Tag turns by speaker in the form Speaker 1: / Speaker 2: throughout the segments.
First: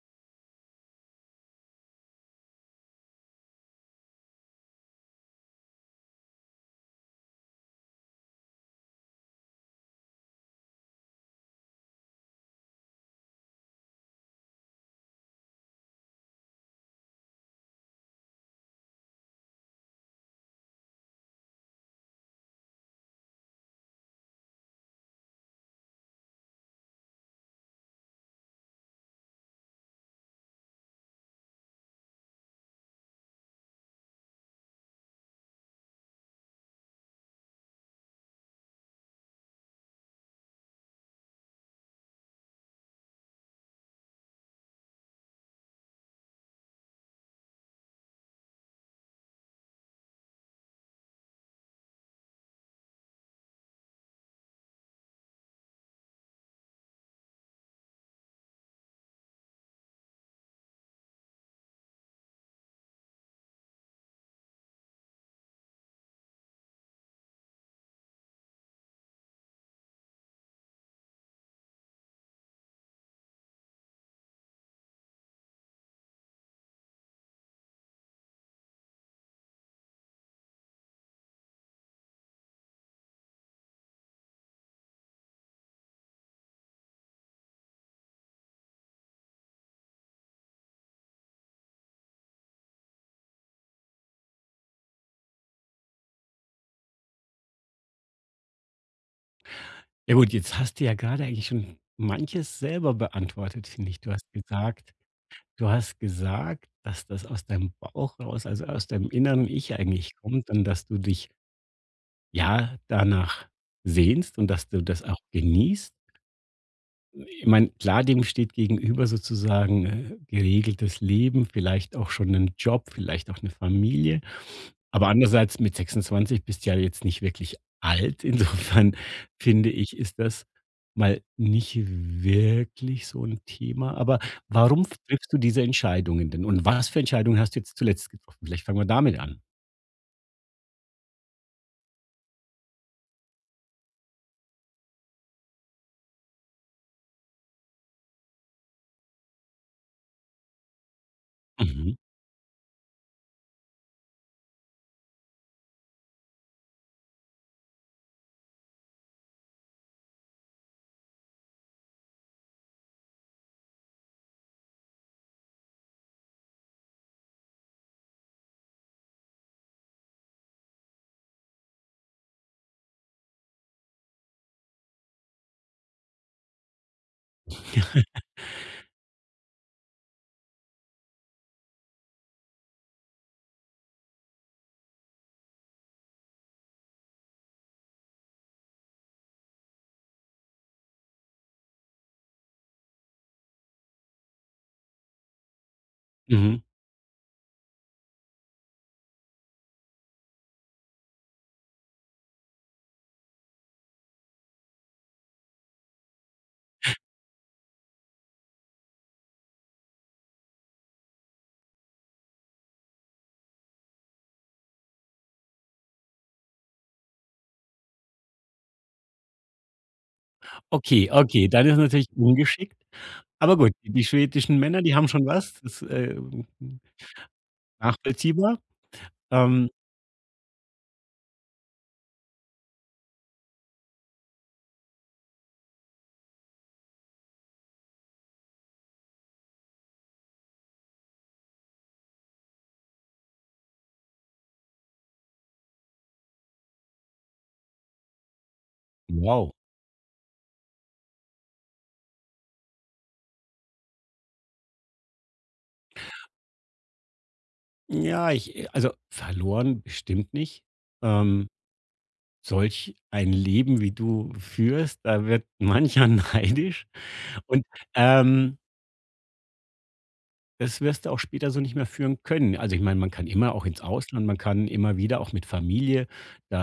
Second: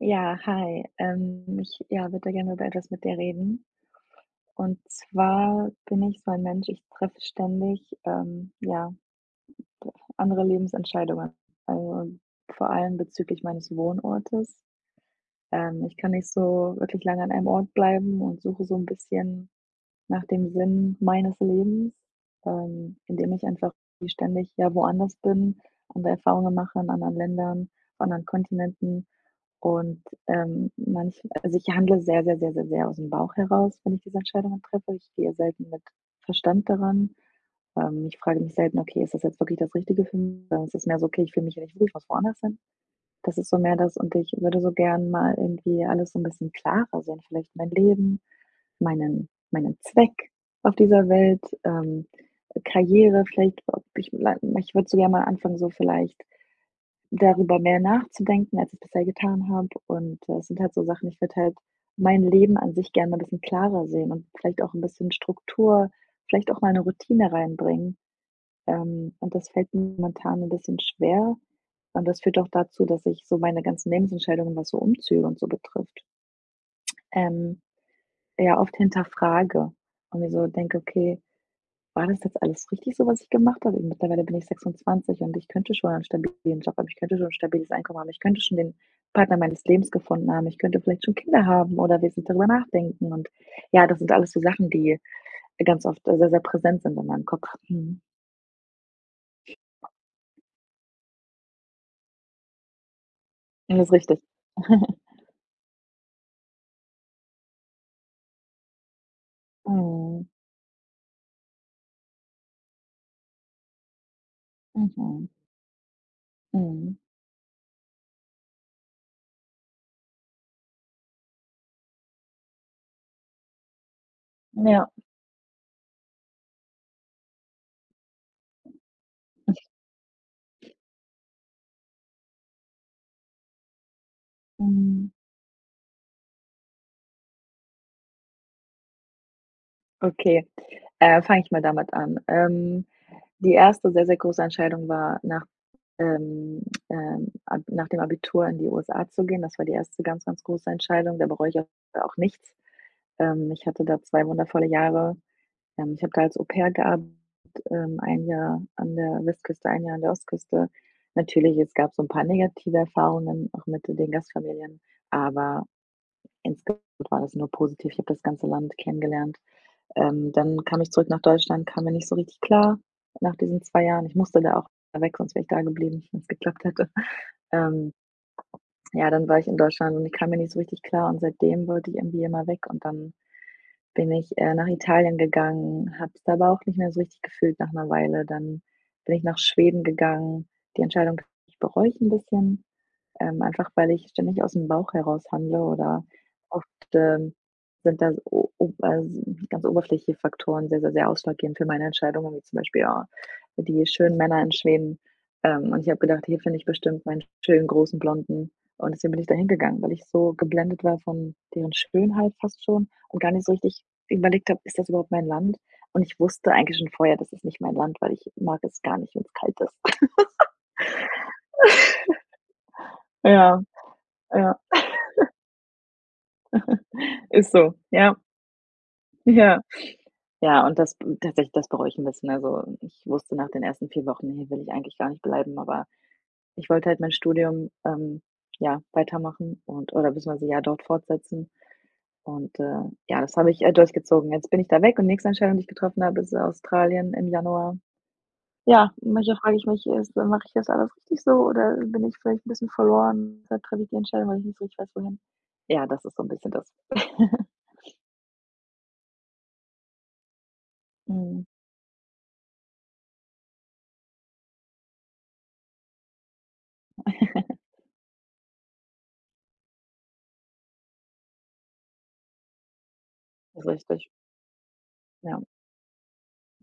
Speaker 1: Ja, hi. Ich, ja, würde da gerne über etwas mit dir reden. Und zwar bin ich so ein Mensch, ich treffe ständig, ja, andere Lebensentscheidungen. Also vor allem bezüglich meines Wohnortes. Ich kann nicht so wirklich lange an einem Ort bleiben und suche so ein bisschen nach dem Sinn meines Lebens, indem ich einfach ständig ja woanders bin, andere Erfahrungen mache in anderen Ländern, auf anderen Kontinenten. Und, ich handle sehr, sehr, sehr, sehr, sehr aus dem Bauch heraus, wenn ich diese Entscheidungen treffe. Ich gehe selten mit Verstand daran. Ich frage mich selten: „Okay, ist das jetzt wirklich das Richtige für mich?“ Sondern es ist mehr so: „Okay, ich fühle mich hier nicht wohl, ich muss woanders hin.“ Das ist so mehr das und ich würde so gern mal irgendwie alles so ein bisschen klarer sehen, vielleicht mein Leben, meinen Zweck auf dieser Welt, Karriere vielleicht, ob ich ich würde so gerne mal anfangen, so vielleicht darüber mehr nachzudenken, als ich bisher getan habe. Und, es sind halt so Sachen, ich würde halt mein Leben an sich gerne ein bisschen klarer sehen und vielleicht auch ein bisschen Struktur, vielleicht auch mal eine Routine reinbringen. Und das fällt mir momentan ein bisschen schwer. Und das führt auch dazu, dass ich so meine ganzen Lebensentscheidungen, was so Umzüge und so betrifft, ähm, ja, oft hinterfrage und mir so denke: „Okay, war das jetzt alles richtig so, was ich gemacht habe? Mittlerweile bin ich 26 und ich könnte schon einen stabilen Job haben. Ich könnte schon ein stabiles Einkommen haben. Ich könnte schon den Partner meines Lebens gefunden haben. Ich könnte vielleicht schon Kinder haben oder wenigstens darüber nachdenken. Und ja, das sind alles so Sachen, die ganz oft sehr, sehr präsent sind in meinem Kopf. Mhm.
Speaker 2: Ja gut, jetzt hast du ja gerade eigentlich schon manches selber beantwortet,
Speaker 1: Das
Speaker 2: finde
Speaker 1: ist
Speaker 2: ich. Du
Speaker 1: richtig.“
Speaker 2: hast gesagt du hast gesagt, dass das aus deinem Bauch raus, also aus deinem inneren Ich eigentlich
Speaker 1: Mhm.
Speaker 2: kommt und dass du dich, ja, danach sehnst und dass du das auch
Speaker 1: Mhm.
Speaker 2: genießt.
Speaker 1: Mhm.
Speaker 2: Ich meine, klar, dem steht gegenüber sozusagen, geregeltes Leben, vielleicht auch schon 'nen Job, vielleicht auch eine Familie.
Speaker 1: Ja.
Speaker 2: Aber andererseits mit 26 bist du ja jetzt nicht wirklich alt. Insofern finde ich, ist das mal nicht wirklich so ein Thema. Aber warum
Speaker 1: Mhm.
Speaker 2: triffst du diese Entscheidungen denn? Und was für Entscheidungen hast du jetzt zuletzt getroffen? Vielleicht fangen wir damit an.
Speaker 1: Okay. Fange ich mal damit an. Die erste sehr, sehr große Entscheidung war, ähm, nach dem Abitur in die USA zu gehen. Das war die erste ganz, ganz große Entscheidung. Da bereue ich auch
Speaker 2: Mhm.
Speaker 1: auch nichts. Ich hatte da 2 wundervolle Jahre. Ich habe da als Au-pair gearbeitet, ein Jahr an der Westküste, ein Jahr an der Ostküste. Natürlich, es gab so ein paar negative Erfahrungen, auch mit den Gastfamilien, aber insgesamt war das nur positiv. Ich habe das ganze Land kennengelernt. Dann kam ich zurück nach Deutschland, kam mir nicht so richtig klar nach diesen 2 Jahren. Ich musste da auch weg, sonst wäre ich da geblieben, wenn es geklappt hätte. Ähm, ja, dann war ich in Deutschland und ich kam mir nicht so richtig klar und seitdem wollte ich irgendwie immer weg und dann bin ich, nach Italien gegangen, habe es aber auch nicht mehr so richtig gefühlt nach einer Weile. Dann bin ich nach Schweden gegangen. Die Entscheidung bereue ich ein bisschen, einfach weil ich ständig aus dem Bauch heraus handle oder
Speaker 2: Mhm.
Speaker 1: oft, ähm, sind da ganz oberflächliche Faktoren sehr, sehr, sehr ausschlaggebend für meine Entscheidungen, wie zum Beispiel, die schönen Männer in Schweden. Und ich habe gedacht: „Hier finde ich bestimmt meinen schönen, großen Blonden.“ Und deswegen bin ich da hingegangen, weil ich so geblendet war von deren Schönheit fast schon und gar nicht so richtig überlegt habe: „Ist das überhaupt mein Land?“ Und ich wusste eigentlich schon vorher, das ist nicht mein Land, weil ich mag es gar nicht, wenn es kalt ist.
Speaker 2: Okay, okay, dann ist natürlich ungeschickt. Aber
Speaker 1: Ja,
Speaker 2: gut, die
Speaker 1: ja,
Speaker 2: schwedischen Männer, die haben schon was. Das,
Speaker 1: ist so. Ja,
Speaker 2: nachvollziehbar.
Speaker 1: ja.
Speaker 2: Ähm,
Speaker 1: Ja, und das tatsächlich, das bereue ich ein bisschen. Also, ich wusste nach den ersten 4 Wochen, hier will ich eigentlich gar nicht bleiben, aber ich wollte halt mein Studium, ja, weitermachen und oder beziehungsweise ja dort fortsetzen. Und, ja, das habe ich, durchgezogen. Jetzt bin ich da weg und nächste Entscheidung, die ich getroffen habe, ist Australien im Januar. Ja, manchmal
Speaker 2: Wow.
Speaker 1: frage ich mich, ist mache ich das alles richtig so oder bin ich vielleicht 'n bisschen verloren? Da treffe ich die Entscheidung, weil ich nicht so richtig weiß, wohin. Ja, das ist so 'n bisschen das.
Speaker 2: Ja, ich, also, verloren bestimmt nicht.
Speaker 1: Mhm.
Speaker 2: Ähm, solch ein Leben, wie du führst, da wird mancher neidisch und, ähm, das wirst du auch später so nicht mehr führen können. Also, ich meine, man kann immer
Speaker 1: Ist
Speaker 2: auch ins
Speaker 1: richtig.
Speaker 2: Ausland, man kann immer wieder auch
Speaker 1: Ja,
Speaker 2: mit Familie,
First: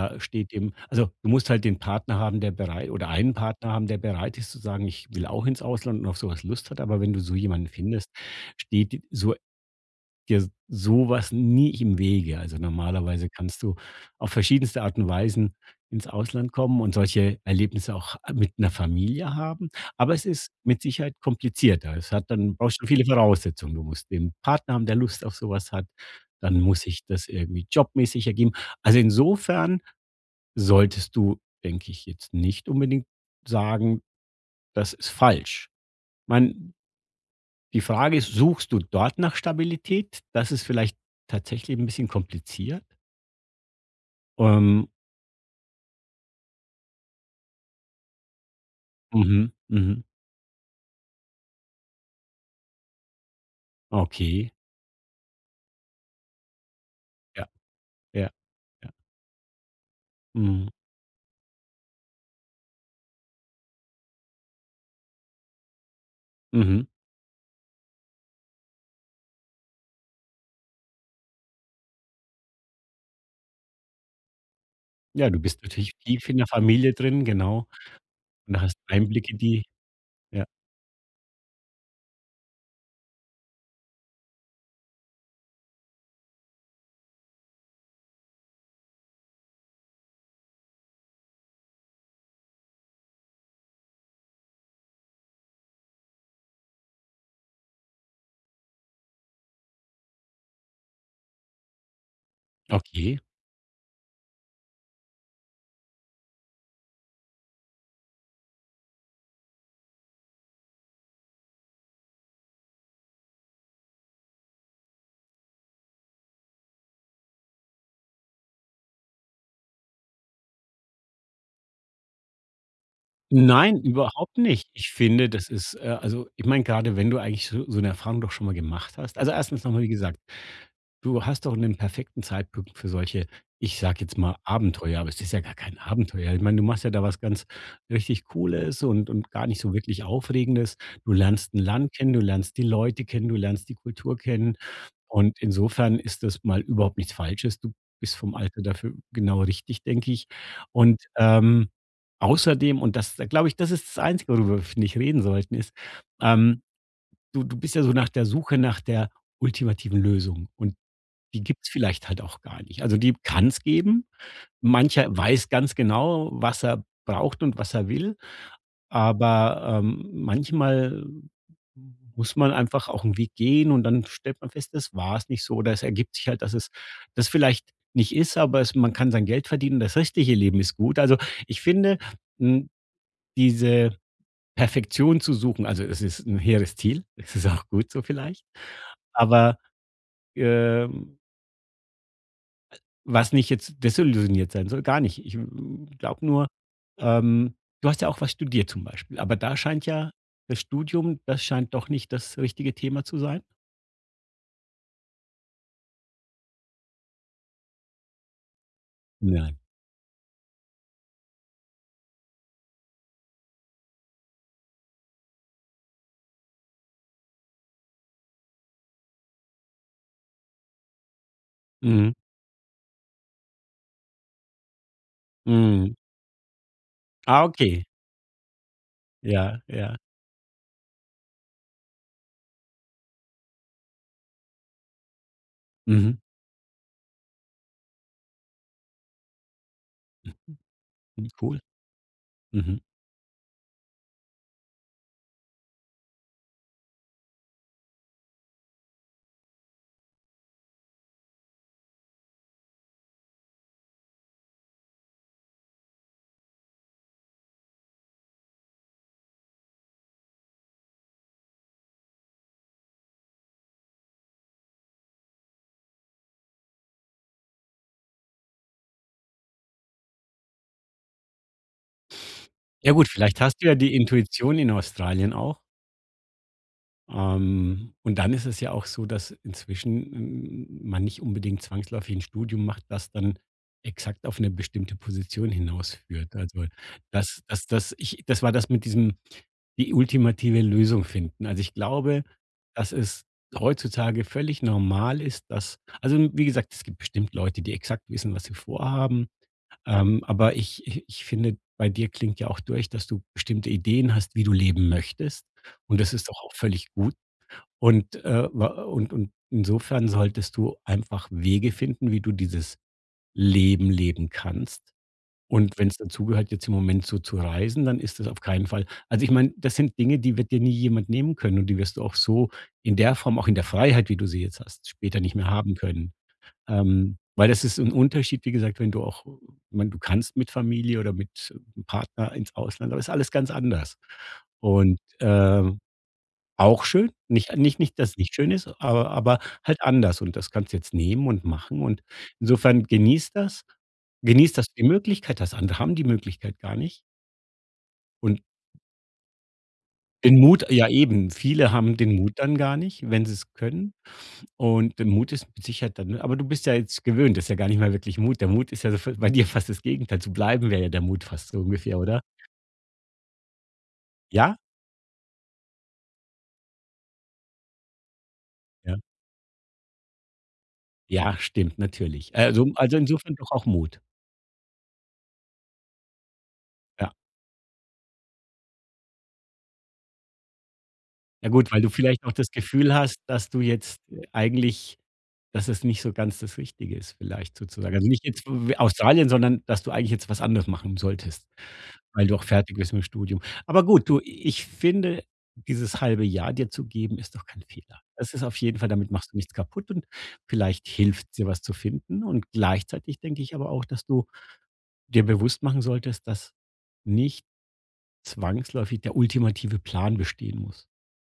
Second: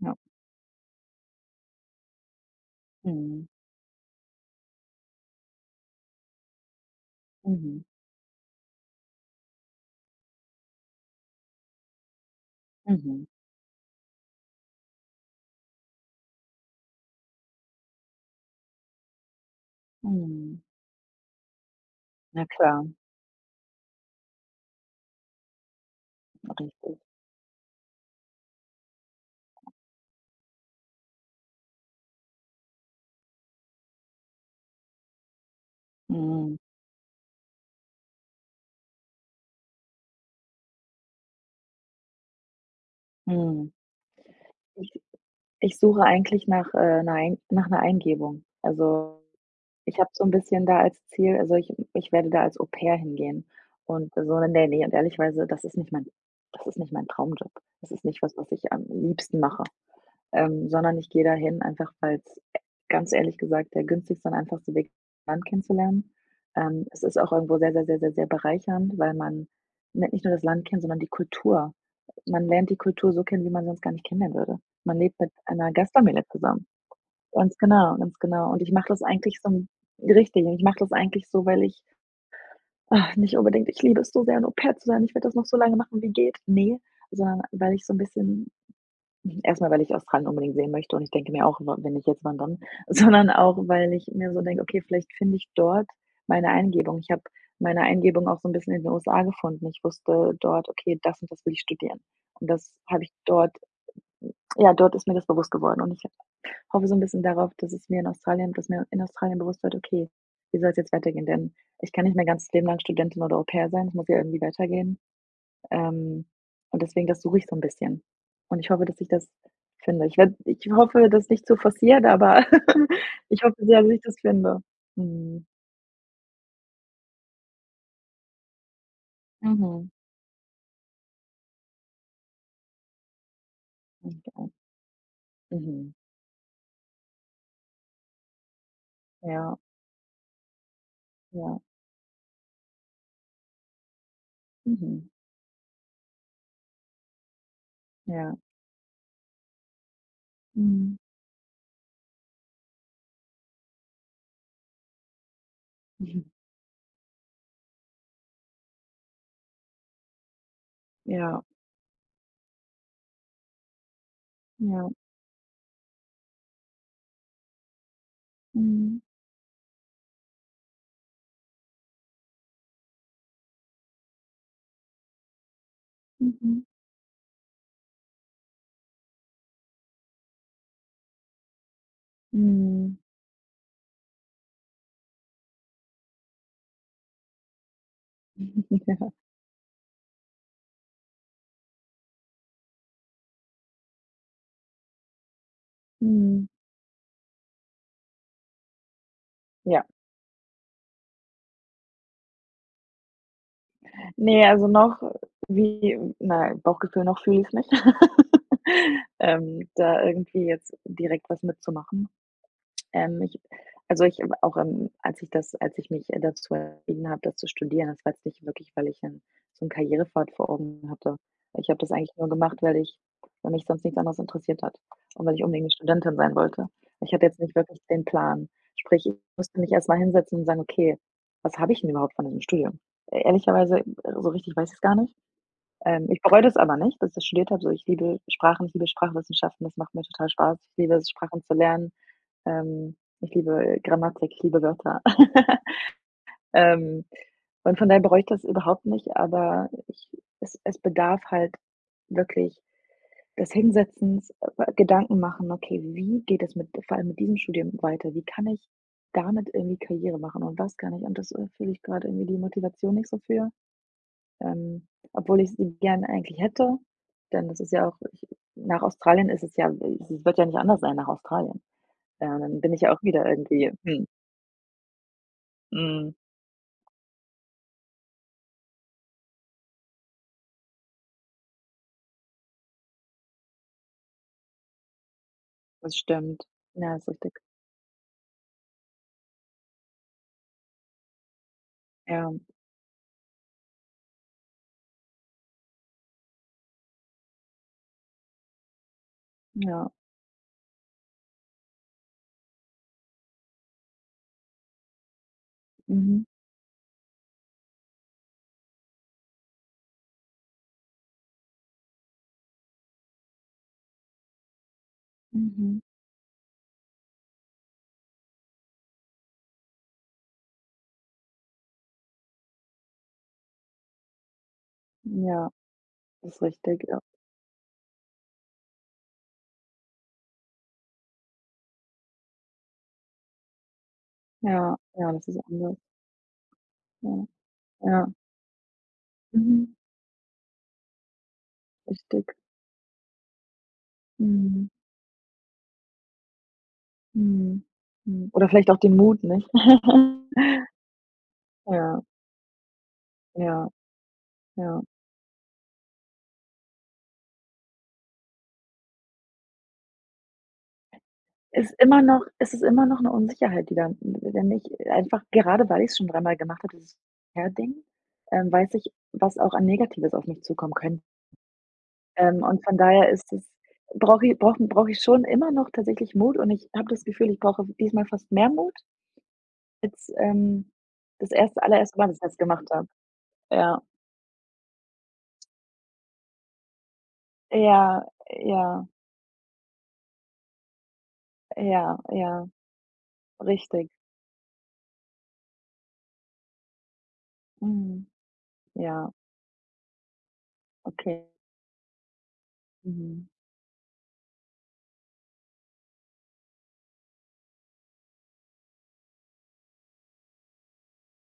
Speaker 1: ja.
Speaker 2: steht eben, also, du musst halt den Partner haben, der bereit oder einen
Speaker 1: Mhm.
Speaker 2: Partner haben, der bereit ist zu sagen: „Ich will auch ins Ausland“ und auf sowas Lust hat, aber wenn du so jemanden
Speaker 1: Mhm.
Speaker 2: findest, steht so dir sowas nie im Wege. Also,
Speaker 1: Mhm.
Speaker 2: normalerweise kannst du auf verschiedenste Art und Weisen ins Ausland kommen und solche Erlebnisse auch mit einer Familie haben. Aber es ist
Speaker 1: Mhm.
Speaker 2: mit Sicherheit komplizierter. Es hat
Speaker 1: Na
Speaker 2: dann brauchst
Speaker 1: klar,
Speaker 2: du viele Voraussetzungen. Du musst den Partner haben, der Lust auf sowas hat. Dann muss
Speaker 1: richtig.
Speaker 2: sich das irgendwie jobmäßig ergeben. Also, insofern solltest du, denke ich, jetzt nicht unbedingt sagen, das ist falsch.
Speaker 1: Mhm.
Speaker 2: Mein die Frage ist, suchst du dort nach Stabilität? Das ist vielleicht tatsächlich ein bisschen kompliziert.
Speaker 1: Mhm.
Speaker 2: Ähm,
Speaker 1: Ich ich suche eigentlich nach, 'ner Ein nach 'ner Eingebung. Also
Speaker 2: mhm,
Speaker 1: ich
Speaker 2: mhm,
Speaker 1: habe so 'n bisschen da als Ziel, ich werde da als Au-Pair hingehen und so
Speaker 2: okay.
Speaker 1: Nähe und ehrlichweise das ist nicht mein
Speaker 2: Ja,
Speaker 1: Traumjob. Das ist nicht
Speaker 2: ja,
Speaker 1: was, was ich am
Speaker 2: ja.
Speaker 1: liebsten mache,
Speaker 2: Mhm,
Speaker 1: sondern ich gehe dahin einfach, weil's e ganz ehrlich gesagt der günstigste und einfachste Weg ist, Land kennenzulernen.
Speaker 2: mhm.
Speaker 1: Es ist auch irgendwo sehr, sehr, sehr, sehr, sehr bereichernd, weil man lernt nicht nur das Land kennen, sondern die Kultur. Man lernt die Kultur so kennen, wie man sonst gar nicht kennenlernen würde. Man lebt
Speaker 2: Ja,
Speaker 1: mit
Speaker 2: du bist
Speaker 1: einer
Speaker 2: natürlich
Speaker 1: Gastfamilie
Speaker 2: tief in der
Speaker 1: zusammen.
Speaker 2: Familie drin,
Speaker 1: Ganz
Speaker 2: genau.
Speaker 1: genau, ganz genau.
Speaker 2: Und da
Speaker 1: Und ich
Speaker 2: hast
Speaker 1: mache das
Speaker 2: Einblicke,
Speaker 1: eigentlich so
Speaker 2: die
Speaker 1: 'n richtig,
Speaker 2: ja,
Speaker 1: und ich mache das eigentlich so, weil ich ach, nicht unbedingt ich liebe es so sehr, in Au-pair zu sein, ich werde das noch so lange machen wie geht. Ne, sondern weil ich so 'n bisschen erst mal, weil ich Australien unbedingt sehen möchte und ich denke mir auch: „W Wenn nicht jetzt, wann dann?“ Sondern auch, weil ich mir so denke: „Okay, vielleicht finde ich dort meine Eingebung.“ Ich habe meine Eingebung auch so 'n bisschen in den USA gefunden. Ich wusste dort: „Okay, das und das will ich studieren.“ Und das habe ich
Speaker 2: okay.
Speaker 1: dort ja, dort ist mir das bewusst geworden und ich hoffe so ein bisschen darauf, dass es mir in Australien dass mir in Australien bewusst wird: „Okay, wie soll's jetzt weitergehen?“ Denn ich kann nicht mein ganzes Leben lang Studentin oder Au-Pair sein, es muss ja irgendwie weitergehen. Ähm, und deswegen, das suche ich so ein bisschen. Und ich hoffe, dass ich das finde. Ich hoffe, das nicht zu forciert, aber ich hoffe
Speaker 2: Nein,
Speaker 1: sehr, dass ich das
Speaker 2: überhaupt
Speaker 1: finde.
Speaker 2: nicht. Ich finde,
Speaker 1: Mhm.
Speaker 2: das ist, also, ich meine, gerade, wenn du eigentlich so so 'ne Erfahrung doch schon mal gemacht hast also, erstens noch mal, wie
Speaker 1: Mhm.
Speaker 2: gesagt, du hast doch einen perfekten Zeitpunkt für solche, ich sage jetzt mal,
Speaker 1: Okay.
Speaker 2: Abenteuer, aber es ist ja gar kein
Speaker 1: Mhm.
Speaker 2: Abenteuer. Ich meine, du machst ja da was ganz richtig Cooles und gar
Speaker 1: Ja,
Speaker 2: nicht so wirklich Aufregendes. Du lernst ein
Speaker 1: ja.
Speaker 2: Land kennen, du lernst die Leute kennen, du lernst die Kultur kennen
Speaker 1: Mhm.
Speaker 2: und insofern ist das mal überhaupt nichts Falsches. Du bist
Speaker 1: Ja.
Speaker 2: vom Alter dafür genau richtig, denke ich
Speaker 1: Mhm.
Speaker 2: und, außerdem und das da glaube ich, das ist das Einzige, worüber wir, finde ich, reden sollten, ist,
Speaker 1: Mhm.
Speaker 2: ähm, du bist ja so nach der Suche nach der ultimativen Lösung und
Speaker 1: Ja,
Speaker 2: die gibt es vielleicht halt auch gar nicht. Also, die kann es geben.
Speaker 1: ja.
Speaker 2: Mancher weiß ganz genau, was er braucht und was er will,
Speaker 1: Mhm.
Speaker 2: aber, manchmal muss man einfach auch einen Weg gehen und dann stellt man fest, das war es nicht so oder es ergibt sich halt, dass
Speaker 1: Mhm.
Speaker 2: es das vielleicht nicht ist, aber es man kann sein Geld verdienen, das restliche Leben ist gut. Also, ich finde, hm,
Speaker 1: Mhm.
Speaker 2: diese Perfektion zu suchen. Also, es ist ein hehres Ziel. Es ist auch gut so vielleicht.
Speaker 1: Ja.
Speaker 2: Aber, ähm, was nicht jetzt desillusioniert sein soll, gar nicht. Ich, glaube nur,
Speaker 1: Mhm.
Speaker 2: ähm du hast ja auch was studiert zum Beispiel, aber da
Speaker 1: Ja.
Speaker 2: scheint ja das Studium das scheint doch nicht das richtige Thema zu sein?
Speaker 1: Ne, also noch wie Nein, Bauchgefühl, noch fühle ich's nicht.
Speaker 2: Nein.
Speaker 1: Da irgendwie jetzt direkt was mitzumachen. Ich also, ich hab auch, als ich das als ich mich dazu entschieden habe, das zu studieren, das war jetzt nicht wirklich, weil ich 'n Karrierepfad vor Augen hatte. Ich habe das
Speaker 2: Mhm.
Speaker 1: eigentlich nur gemacht, weil mich sonst nichts anderes interessiert hat und weil ich unbedingt 'ne
Speaker 2: Mhm.
Speaker 1: Studentin sein wollte. Ich hatte jetzt
Speaker 2: Ah,
Speaker 1: nicht wirklich
Speaker 2: okay.
Speaker 1: den Plan. Sprich, ich musste
Speaker 2: Ja,
Speaker 1: mich erst
Speaker 2: ja.
Speaker 1: mal hinsetzen und sagen: „Okay, was habe ich denn überhaupt von diesem Studium?“ E Ehrlicherweise, so richtig weiß ich's gar nicht.
Speaker 2: Mhm.
Speaker 1: Ich bereue das aber nicht, dass ich das studiert habe. So, ich liebe Sprachen, ich liebe Sprachwissenschaften, das macht mir total Spaß. Ich liebe es,
Speaker 2: Hm,
Speaker 1: Sprachen zu
Speaker 2: cool.
Speaker 1: lernen.
Speaker 2: Mhm.
Speaker 1: Ich liebe Grammatik, ich liebe Wörter. Ähm, und von daher bereue ich das überhaupt nicht, aber ich es bedarf halt wirklich des Hinsetzens, Gedanken machen: „Okay, wie geht es mit vor allem mit diesem Studium weiter? Wie kann ich damit irgendwie Karriere machen und was kann ich?“ Und das, fühle ich grade irgendwie die Motivation nicht so für, ähm, obwohl ich sie gerne eigentlich hätte, denn das ist ja auch ich nach Australien ist es ja es wird ja nicht anders sein nach Australien. Dann bin ich ja
Speaker 2: Ja
Speaker 1: auch
Speaker 2: gut,
Speaker 1: wieder
Speaker 2: vielleicht hast du
Speaker 1: irgendwie,
Speaker 2: ja die
Speaker 1: hm.
Speaker 2: Intuition in Australien auch.
Speaker 1: Mhm,
Speaker 2: Und dann ist es ja auch so, dass inzwischen man nicht unbedingt zwangsläufig ein Studium macht, das dann exakt auf eine bestimmte Position
Speaker 1: das
Speaker 2: hinausführt.
Speaker 1: stimmt.
Speaker 2: Also,
Speaker 1: Ja, ist richtig.
Speaker 2: das ich das war das mit diesem die ultimative Lösung finden. Also, ich glaube,
Speaker 1: Ja,
Speaker 2: dass es heutzutage völlig normal ist, dass also, wie gesagt, es gibt bestimmt Leute, die exakt wissen, was sie vorhaben,
Speaker 1: ja.
Speaker 2: aber ich finde, bei dir klingt ja auch durch, dass du bestimmte Ideen hast, wie du leben möchtest und das
Speaker 1: Mhm,
Speaker 2: ist doch auch völlig gut und, wa und insofern solltest du einfach Wege finden, wie du dieses Leben leben kannst. Und
Speaker 1: mhm.
Speaker 2: wenn wenn's dazugehört, jetzt im Moment so zu reisen, dann ist das auf keinen Fall also, ich meine, das sind Dinge, die wird dir nie jemand nehmen können und die wirst du auch so in der Form, auch in der Freiheit, wie du sie jetzt hast, später nicht mehr
Speaker 1: Ja,
Speaker 2: haben können.
Speaker 1: ist richtig, ja.
Speaker 2: Weil das ist ein Unterschied, wie gesagt, wenn du auch ich meine, du kannst mit Familie oder mit einem Partner ins Ausland, aber es ist alles ganz anders.
Speaker 1: Ja,
Speaker 2: Und,
Speaker 1: ja, das ist anders.
Speaker 2: auch schön.
Speaker 1: Ja,
Speaker 2: Nicht,
Speaker 1: ja.
Speaker 2: dass es nicht schön ist, aber
Speaker 1: Mhm,
Speaker 2: halt anders und das kannst du jetzt nehmen und machen und
Speaker 1: richtig.
Speaker 2: insofern genieß das. Genieß,
Speaker 1: Mhm,
Speaker 2: dass du die Möglichkeit hast. Andere haben die Möglichkeit gar nicht
Speaker 1: mhm, mhm.
Speaker 2: und
Speaker 1: Oder vielleicht auch den Mut, nicht?
Speaker 2: den Mut ja eben, viele haben
Speaker 1: Ja,
Speaker 2: den Mut dann gar nicht, wenn sie es
Speaker 1: ja,
Speaker 2: können
Speaker 1: ja.
Speaker 2: und der Mut ist mit Sicherheit dann aber du bist ja jetzt gewöhnt, das ist ja gar nicht mal wirklich Mut. Der Mut ist ja so bei dir fast das Gegenteil. Zu bleiben wäre ja der Mut fast so
Speaker 1: Ist
Speaker 2: ungefähr,
Speaker 1: immer
Speaker 2: oder?
Speaker 1: noch Es ist immer noch eine Unsicherheit, die dann wenn
Speaker 2: Ja?
Speaker 1: ich einfach gerade weil ich es schon dreimal gemacht habe, dieses Herding weiß ich,
Speaker 2: Ja.
Speaker 1: was auch an Negatives auf mich zukommen könnte.
Speaker 2: Ja, stimmt, natürlich.
Speaker 1: Und von
Speaker 2: Also
Speaker 1: daher ist
Speaker 2: insofern
Speaker 1: es
Speaker 2: doch auch Mut.
Speaker 1: brauche ich schon immer noch tatsächlich Mut und ich habe das
Speaker 2: Ja.
Speaker 1: Gefühl, ich brauche diesmal fast mehr Mut als, das
Speaker 2: Ja
Speaker 1: erste
Speaker 2: gut, weil du
Speaker 1: allererste Mal, dass ich
Speaker 2: vielleicht auch
Speaker 1: das
Speaker 2: das
Speaker 1: gemacht habe.
Speaker 2: Gefühl hast, dass du
Speaker 1: Ja.
Speaker 2: jetzt eigentlich dass es nicht so ganz das Richtige ist vielleicht sozusagen.
Speaker 1: Ja,
Speaker 2: Also, nicht jetzt w
Speaker 1: ja,
Speaker 2: Australien, sondern dass du eigentlich jetzt was anderes machen solltest,
Speaker 1: ja,
Speaker 2: weil du
Speaker 1: ja,
Speaker 2: auch fertig bist mit dem Studium. Aber
Speaker 1: richtig.
Speaker 2: gut, du, ich finde, dieses halbe Jahr dir zu geben, ist doch kein Fehler.
Speaker 1: Mhm.
Speaker 2: Das ist auf jeden Fall damit
Speaker 1: Ja,
Speaker 2: machst du nichts kaputt und vielleicht
Speaker 1: okay.
Speaker 2: hilft dir, was zu finden. Und gleichzeitig
Speaker 1: Mhm.
Speaker 2: denke ich aber auch, dass du dir bewusst machen solltest, dass nicht zwangsläufig der ultimative Plan bestehen muss.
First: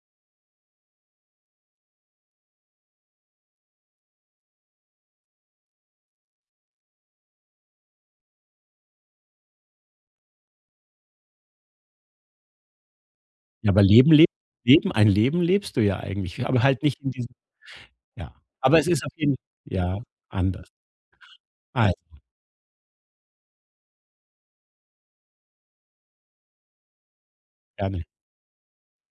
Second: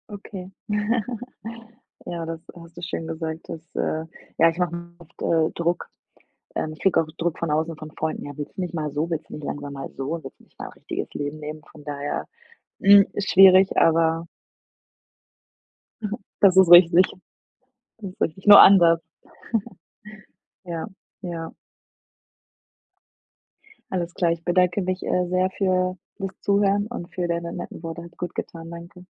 Speaker 1: Okay. Ja, das hast du schön gesagt, das ja, ich mache oft, Druck. Ich kriege auch Druck von außen, von Freunden: „Ja, willst du nicht mal so? Willst du nicht langsam mal so? Willst du nicht mal ein richtiges Leben nehmen?“ Von daher, hm, ist
Speaker 2: Ja,
Speaker 1: schwierig,
Speaker 2: aber Leben
Speaker 1: aber
Speaker 2: lebt Leben ein Leben lebst du ja eigentlich,
Speaker 1: das
Speaker 2: aber
Speaker 1: ist
Speaker 2: halt nicht
Speaker 1: richtig.
Speaker 2: in diesem
Speaker 1: Das ist
Speaker 2: ja.
Speaker 1: richtig, nur
Speaker 2: Aber es
Speaker 1: anders.
Speaker 2: ist auf jeden ja, anders.
Speaker 1: Ja, ja.
Speaker 2: Also,
Speaker 1: Alles klar, ich bedanke mich, sehr für das Zuhören und für deine netten Worte.
Speaker 2: gerne.
Speaker 1: Hat gut getan, danke.